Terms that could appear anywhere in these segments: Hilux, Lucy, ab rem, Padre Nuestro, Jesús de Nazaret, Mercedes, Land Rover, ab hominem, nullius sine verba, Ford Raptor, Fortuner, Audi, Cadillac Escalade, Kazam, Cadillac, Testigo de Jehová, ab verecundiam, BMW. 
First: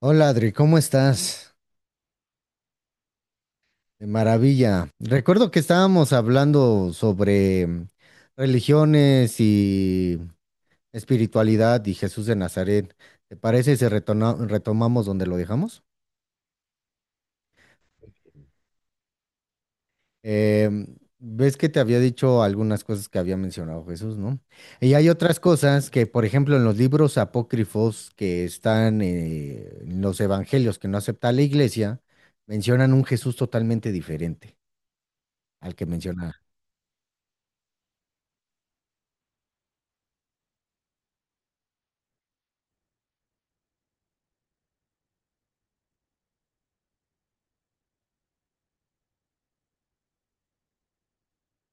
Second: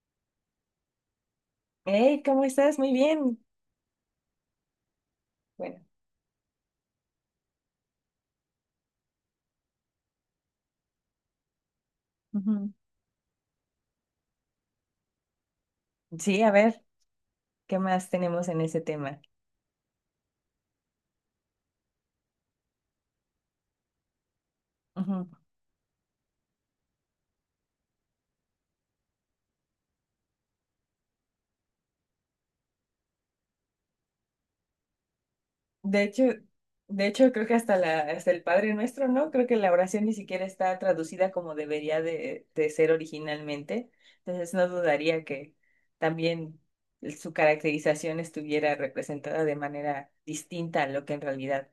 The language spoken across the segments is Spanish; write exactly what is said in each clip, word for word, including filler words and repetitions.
Hola Adri, ¿cómo estás? Hey, ¿cómo estás? Muy bien. De maravilla. Recuerdo que Bueno. estábamos hablando sobre mm, religiones y espiritualidad y Jesús de Ujú. Nazaret. ¿Te parece si retona- retomamos donde lo dejamos? Sí, a ver, ¿qué más tenemos en ese tema? Em, ves que te había dicho algunas cosas que había mencionado Jesús, ¿no? Y hay Ujú. otras cosas que, por ejemplo, en los libros apócrifos que están eh, en los evangelios que no acepta la iglesia, mencionan un Jesús totalmente diferente al que De hecho, menciona. de hecho, creo que hasta la, hasta el Padre Nuestro, ¿no? Creo que la oración ni siquiera está traducida como debería de, de ser originalmente. Entonces no dudaría que también su caracterización estuviera representada de manera distinta a lo que en realidad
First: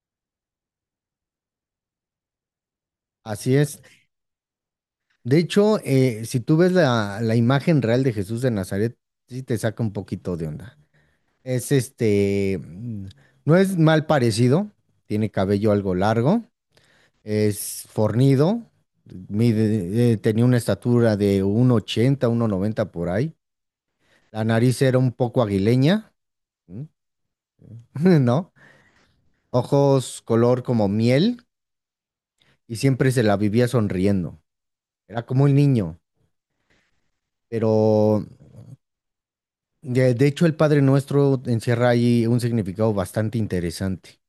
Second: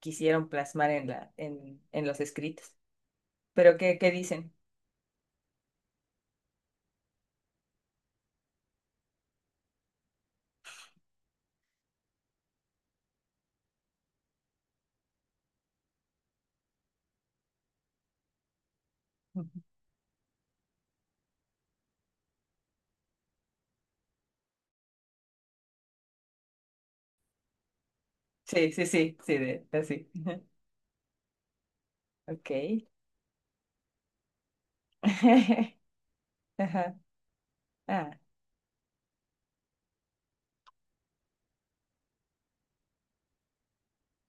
quisieron plasmar en la, en, en los escritos. Así Pero es. ¿qué, qué dicen? De hecho, eh, si tú ves la, la imagen real de Jesús de Nazaret, sí te saca un poquito de onda. Es este, mm, no es mal parecido, tiene cabello algo largo, es fornido, Ujú. mide- eh, tenía una estatura de uno ochenta, uno noventa por ahí. La nariz era un poco aguileña, ¿m? ¿no? Sí, sí, sí, sí, de, así. Ojos color como miel y Ok. siempre se la vivía sonriendo. Era como un niño, Ajá. Ah, pero De, de hecho, el Padre Nuestro encierra ahí un significado bastante interesante.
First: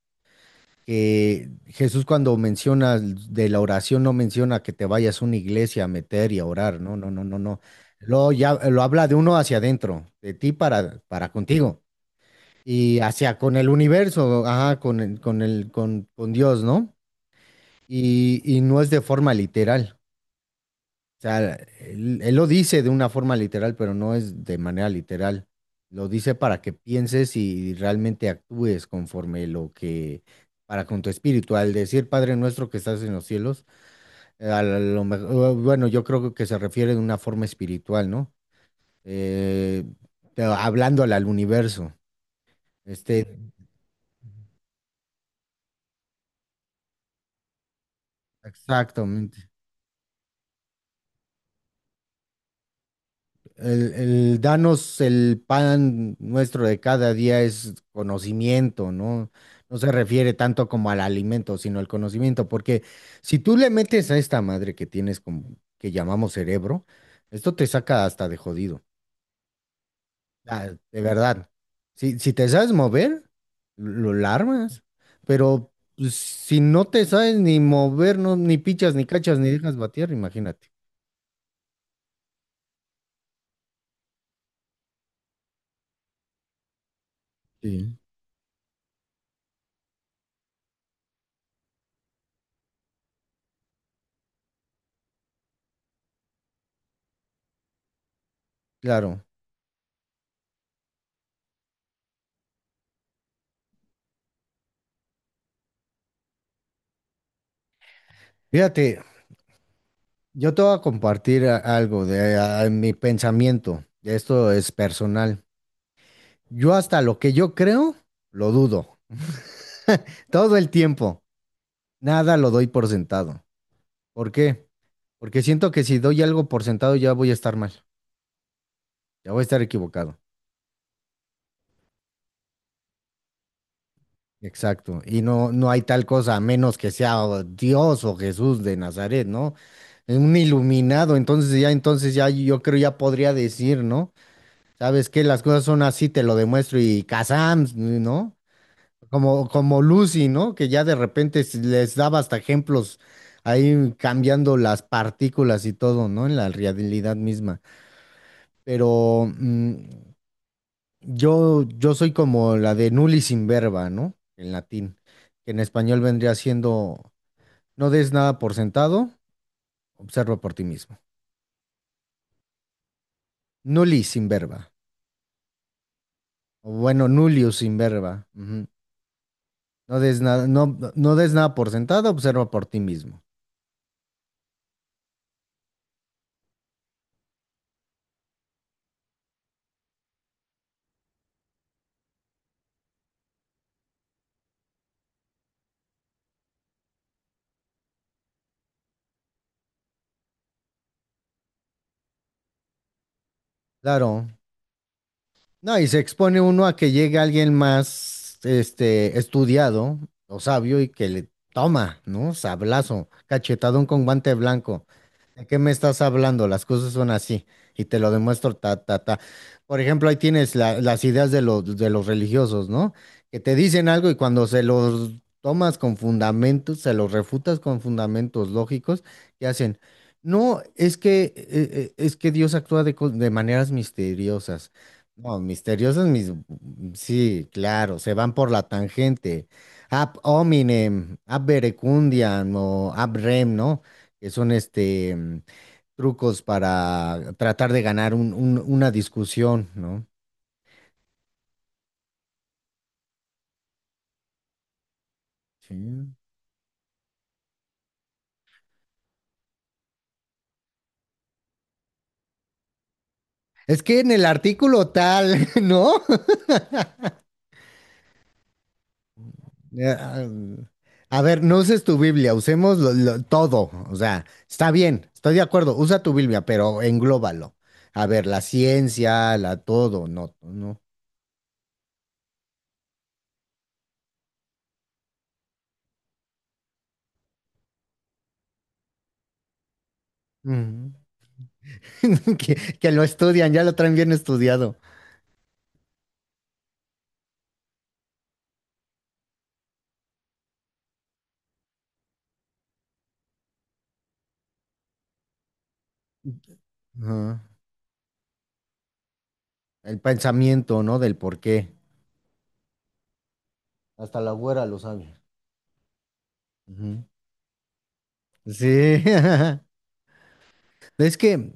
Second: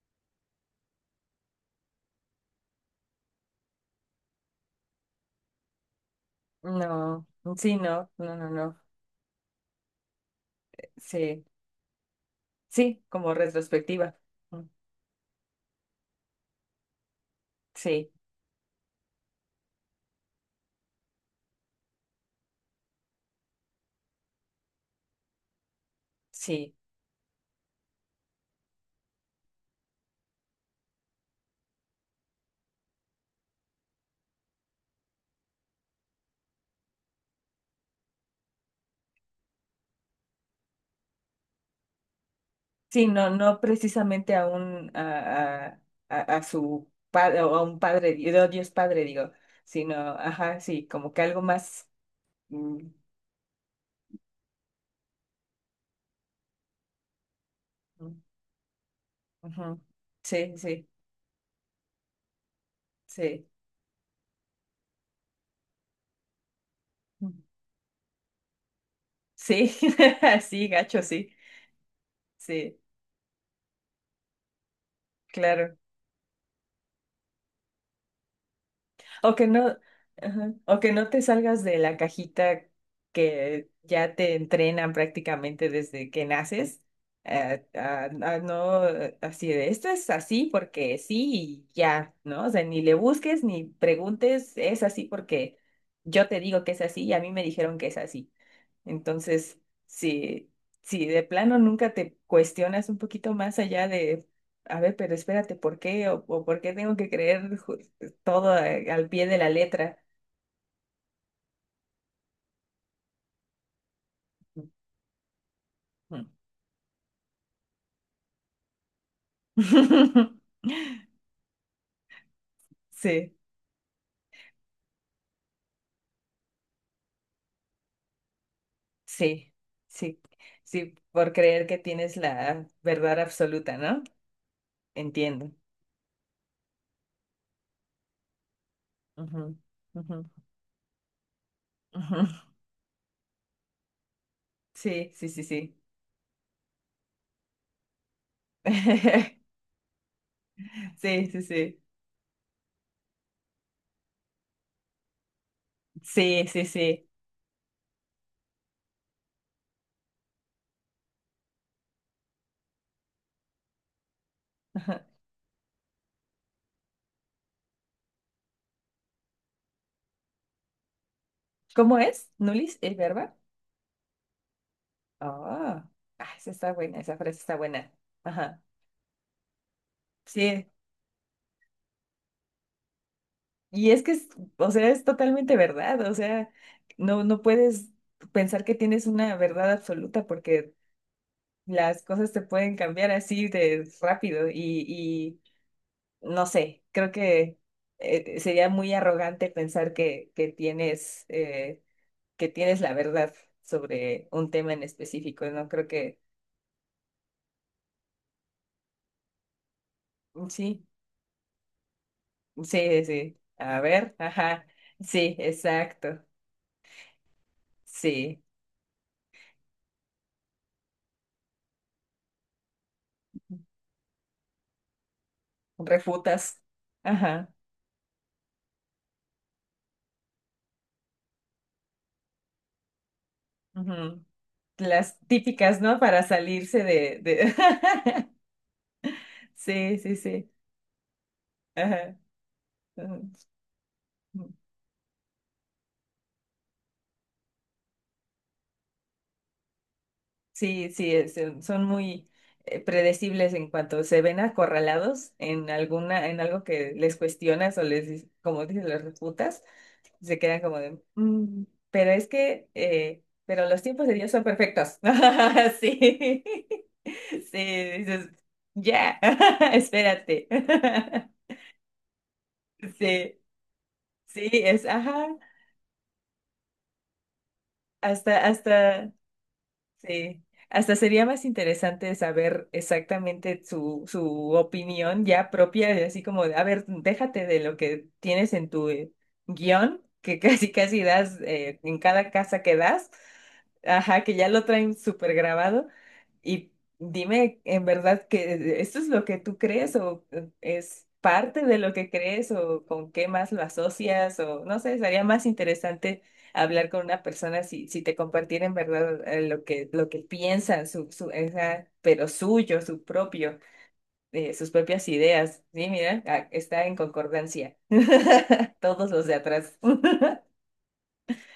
Que Jesús, cuando menciona de la oración, no menciona que te vayas a una iglesia a meter y a orar, no, no, no, no. no, no. Sí, no, Lo, no, no, ya, no. lo habla de uno hacia adentro, de ti para, para Sí, contigo y sí, como hacia con el retrospectiva. universo, Mm. ajá, con el, con el, con, con Dios, ¿no? Sí, Y, y no es de forma literal. O sea, él, él lo dice de una forma literal, pero no es de manera literal. Lo dice para que sí. pienses y realmente actúes conforme lo que, para con tu espíritu. Al decir Padre nuestro que estás en los cielos, eh, a lo mejor, bueno, yo creo que se refiere de una forma espiritual, ¿no? Eh, te- Hablándole al universo. Sí, Este, no, no precisamente a un, a, a, a- a su padre, o a un padre, di- no, Dios padre, digo, exactamente. sino, ajá, sí, como que algo más. mm, El, el danos el pan nuestro de cada día es mm, conocimiento, ¿no? No ujú. se refiere Sí, tanto sí, como al alimento, sino al conocimiento, porque si sí. tú le metes a esta madre que tienes, como, que llamamos cerebro, Mm. esto te saca hasta de jodido. Sí, sí, Ah, de gacho, sí. verdad. Si, si te sabes Sí, mover, lo lo armas, pero claro. pues, si no te sabes ni mover, no, ni pichas, ni O cachas, que ni dejas no, batear, ajá, imagínate. o que no te salgas de la cajita que ya te entrenan prácticamente desde que naces, eh, Sí. a, a no eh, así de esto es así porque sí y ya, ¿no? O sea, ni le busques ni preguntes, es así porque yo te digo que es así y a mí me dijeron que es así. Claro. Entonces, si, si de plano nunca te cuestionas un poquito más allá de, a ver, pero espérate, ¿por qué? ¿O, o por qué tengo que creer ju- todo eh, Fíjate, al pie de la letra? yo te voy a compartir a- algo de a- mi pensamiento. Esto es personal. Ujú. Yo hasta lo que yo creo, lo dudo. Todo el tiempo. Nada lo doy por Sí, sentado. ¿Por qué? Porque siento que si doy algo por sentado ya voy a estar mal. Ya voy a sí, estar equivocado. sí, sí, por creer que tienes la verdad absoluta, ¿no? Exacto. Y no, Entiendo. no hay tal cosa a menos que sea o Dios o Jesús de Nazaret, ¿no? Ujú, ujú, Un iluminado. Entonces ya, entonces ujú. ya yo creo ya podría decir, ¿no? ¿Sabes Sí, qué? sí, Las sí, cosas sí. son así, te lo demuestro y Kazam, ¿no? Como, como Lucy, ¿no? Que ya de Sí, repente sí, s- sí, les daba hasta ejemplos ahí cambiando las partículas y todo, ¿no? En sí. la Sí, sí, realidad misma. Pero mm, yo, yo soy como la de nullis sin verba, ¿no? En latín, Ajá. que en español vendría siendo no des nada por sentado, observa por ti mismo. ¿Cómo es, Nulis, el verbo? Nullis sin verba. Oh, ah, esa O está buena, bueno, esa frase nullius está sin buena. verba. Ajá. Ujú. No des nada, no, Sí, no des nada por sentado, observa por ti mismo. y es que es, o sea, es totalmente verdad, o sea, no, no puedes pensar que tienes una verdad absoluta porque las cosas te pueden cambiar así de rápido y, y no sé, creo que eh, sería muy arrogante pensar que, que tienes, eh, que tienes la verdad Claro. sobre un tema en específico, ¿no? No, y Creo se que expone uno a que llegue alguien más, este, estudiado o mm, sabio sí. y que le toma, ¿no? Sí, Sablazo, sí. A cachetadón con ver, guante ajá. blanco. Sí, ¿De qué me estás exacto. hablando? Las cosas son así y te lo Sí. demuestro, ta, ta, ta. Por ejemplo, ahí tienes la- las ideas de los, de los religiosos, ¿no? Que te dicen algo y cuando se los tomas con Refutas. fundamentos, se los Ajá. refutas con fundamentos lógicos, ¿qué hacen? No, es que, eh, eh, es que Dios actúa de co- de maneras Ujú. misteriosas. Las No, típicas, ¿no? misteriosos Para mis... salirse de, Sí, de... claro, se van por la tangente. Sí, sí, Ab sí. hominem, ab Ajá. verecundiam o ab rem, ¿no? Que Ujú. son este mm, trucos para tratar de ganar un- un- una discusión, ¿no? Sí, sí, es- Son muy eh, predecibles en cuanto se ven acorralados en Sí. alguna, en algo que les cuestionas o les, dices- como dices, les refutas. Se quedan como de, "Mm, pero es que, eh, pero Es los que tiempos en de el Dios son artículo perfectos." tal, ¿no? Sí, sí, dices, ya, Eh, Ah, espérate. A ver, no uses tu Biblia, usemos lo- lo- Sí, todo. O sea, sí, está es, bien, ajá, estoy de acuerdo, usa tu Biblia, pero englóbalo. A ver, la hasta, hasta... ciencia, la todo, no, Sí, no. hasta sería más interesante saber exactamente su, su opinión ya propia, de así como, de, a ver, déjate de lo que tienes en tu eh, guión, que casi Ujú. casi das eh, en cada Que, casa que que lo das, estudian, ya lo traen bien ajá, que ya lo estudiado. traen súper grabado, y dime en verdad que esto es lo que tú crees o eh, es parte de lo que crees o con qué más lo asocias o no sé, sería más interesante hablar con una Ajá. persona si, si te compartiera en verdad eh, lo que, El lo que pensamiento, piensan, ¿no? su, Del su, por qué. esa, pero suyo, su propio, Hasta la eh, güera sus lo propias sabe. ideas. Sí, mira, ah, está en Ujú. concordancia. Sí. Todos los de atrás. Es que,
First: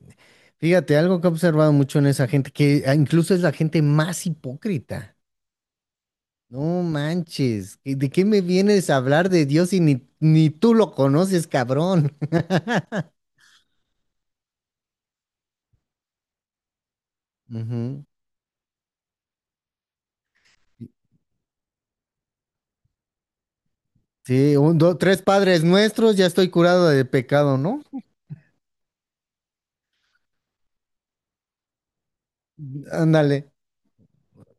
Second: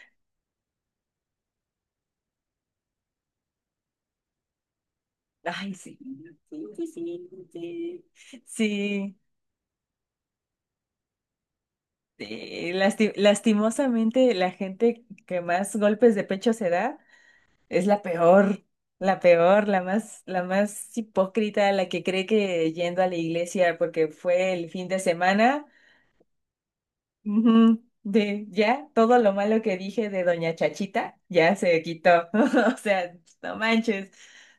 fíjate, algo que he observado mucho en esa gente, que ah, incluso es la gente más hipócrita. Ay, sí. Sí, No sí, sí. manches, ¿y Sí, de qué me vienes a sí, hablar de Dios si ni, ni tú lo conoces, cabrón? eh, lasti- lastimosamente la gente que más golpes de pecho se da. Es la Ujú. peor, la peor, la más, la más hipócrita, la que cree que yendo a la iglesia porque fue Sí, el un, fin dos, de tres padres semana, nuestros, ya estoy curado de pecado, ¿no? ujú, de ya todo lo malo que dije de Doña Chachita ya se quitó. O sea, Ándale. no manches,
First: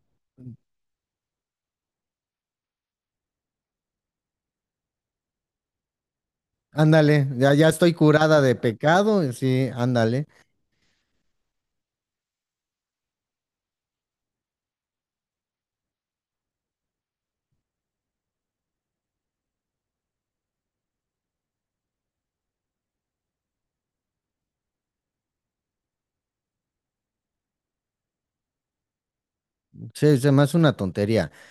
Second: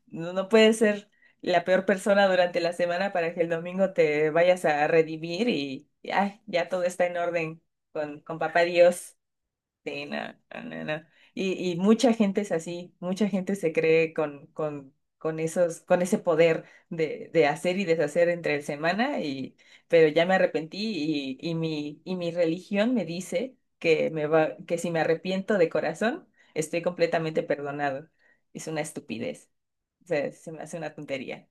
no, no puedes ser la peor persona durante la semana para que el domingo te vayas a redimir y, y, ay, ya todo está en Ándale, ya, orden ya estoy con, con curada de Papá Dios. pecado, y sí, Sí, no, ándale. no, no, no. Y, y mucha gente es así, mucha gente se cree con, con, con esos, con ese poder de, de hacer y deshacer entre el semana, y, pero ya me arrepentí y, y mi, y mi religión me dice que me va, que si me arrepiento de corazón, estoy completamente perdonado. Es una estupidez. O Sí, se sea, me se hace me una hace una tontería. tontería.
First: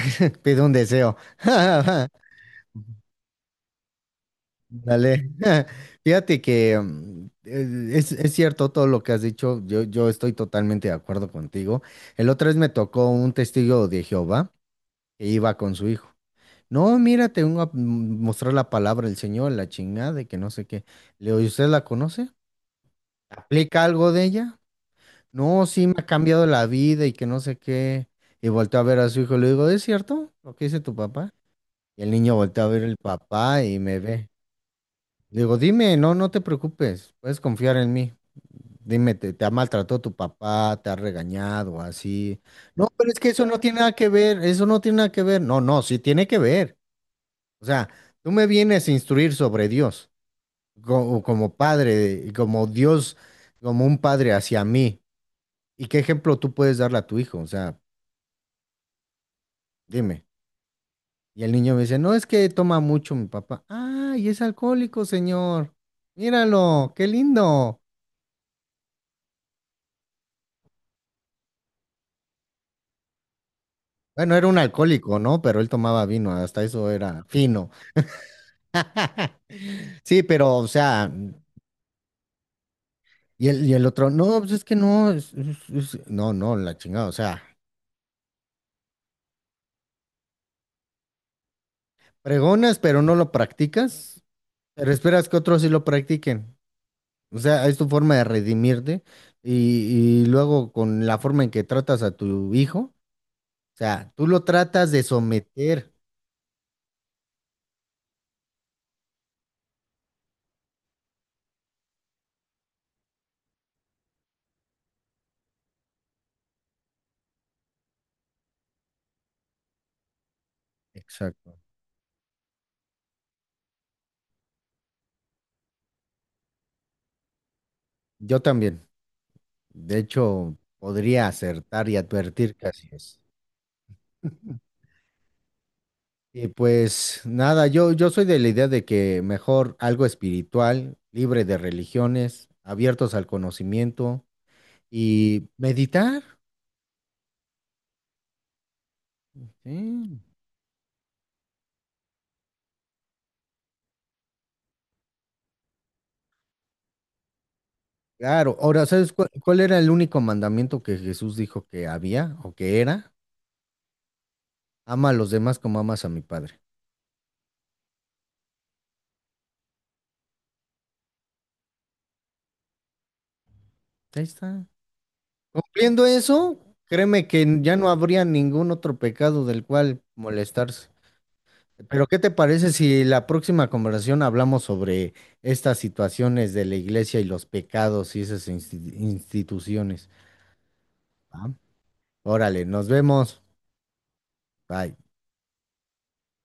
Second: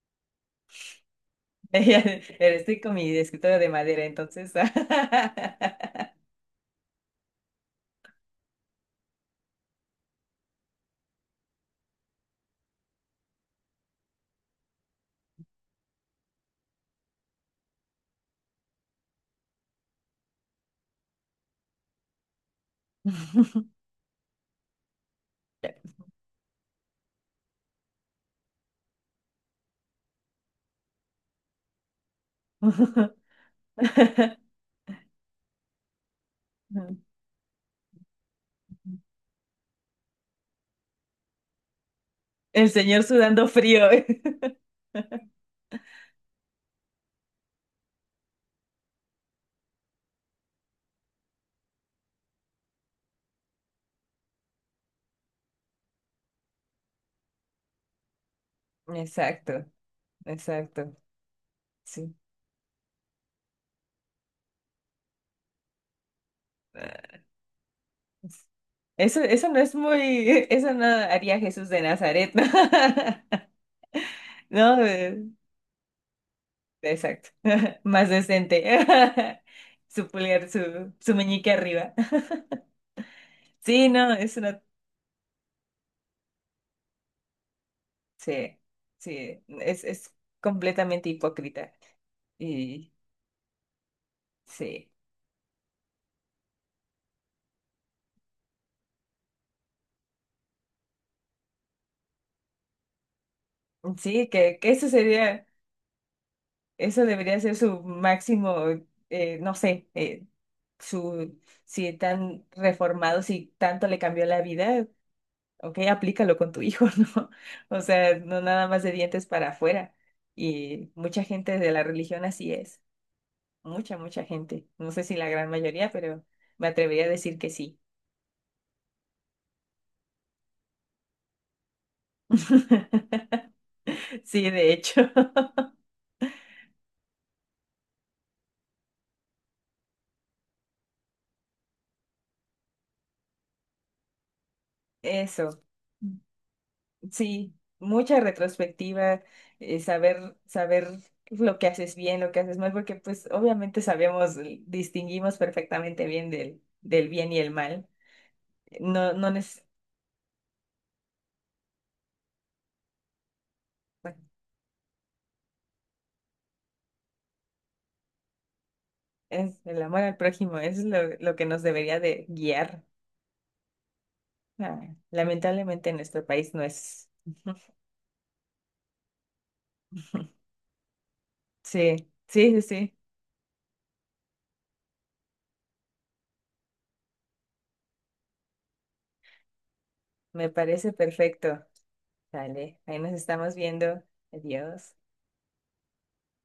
Pide un deseo. Pero estoy con mi escritorio de madera, entonces. Dale. Fíjate que mm, eh, es, es cierto todo lo que has dicho. Yo, yo estoy totalmente de acuerdo contigo. El otro vez me tocó un testigo de Jehová que iba con su hijo. No, mira, te vengo a mm, mostrar la palabra del Señor, la chingada, y que no sé qué. Le digo, ¿y usted la conoce? ¿Aplica algo de ella? No, sí me ha cambiado la vida y que no sé qué. Y volteó a ver a su hijo, le digo, ¿es cierto lo que dice tu papá? Y el niño volteó a ver el papá y me ve. Le digo, dime, no, no te preocupes, puedes confiar en mí. Dime, ¿te, te ha maltratado tu papá? ¿Te ha regañado así? El No, señor pero es que eso sudando no tiene frío. nada que ver, eso no tiene nada que ver. No, no, sí tiene que ver. O sea, tú me vienes a instruir sobre Dios, como, como padre, como Dios, como un padre hacia mí. ¿Y qué ejemplo tú puedes darle a tu hijo? O sea, Exacto, dime. exacto. Y el niño me dice, no, Sí. es que toma mucho mi papá. Ah, y es alcohólico, señor. Míralo, qué Ah, lindo. es- eso, eso no es muy, eso no haría Jesús de Nazaret, ¿no? Bueno, era un No, alcohólico, eh, ¿no? Pero él tomaba vino, hasta eso era exacto. fino. Más decente. Su Sí, pulgar, pero, o su, sea, su meñique arriba. y el, y el Sí, otro, no, es no, pues una, es que no, es- es- es- no, no, la chingada, o sea, sí, sí, es, es completamente hipócrita. pregonas, Y pero no lo practicas, sí, pero esperas que otros sí lo practiquen. O sea, es tu forma de redimirte y, y luego con la forma en que tratas a tu hijo. Sea, tú sí, lo que, que eso tratas de sería. someter. Eso debería ser su máximo, eh, no sé, eh, su, si tan reformado, si tanto le cambió la vida, ok, aplícalo con tu hijo, ¿no? O sea, no nada más de dientes para afuera. Y mucha gente Exacto. de la religión así es, mucha, mucha gente. No sé si la gran mayoría, pero me atrevería a decir que sí. Yo también. De hecho, podría acertar y advertir que así es. Sí, de hecho, Y pues nada, yo, yo soy de la idea de que mejor algo espiritual, libre de religiones, abiertos al conocimiento y eso. meditar. Sí, mucha retrospectiva, eh, Sí. saber, saber lo que haces bien, lo que haces mal, porque pues obviamente sabemos, eh, distinguimos perfectamente bien del, del bien y el mal. Claro, ahora, ¿sabes No, no cuál, cuál neces- era el único mandamiento que Jesús dijo que había o que era? Bueno, Ama a los demás como amas a mi Padre. es el amor al prójimo, es lo, lo que nos debería de guiar. Ahí está. Ah, lamentablemente en Cumpliendo nuestro país eso, no es. créeme que ya no habría ningún otro pecado del cual molestarse. Pero Sí, ¿qué te sí, sí, parece sí, si la próxima conversación hablamos sobre estas situaciones de la iglesia y los pecados y esas insti- instituciones? me parece ¿Va? perfecto. Órale, Dale, nos ahí nos vemos. estamos viendo. Bye. Adiós.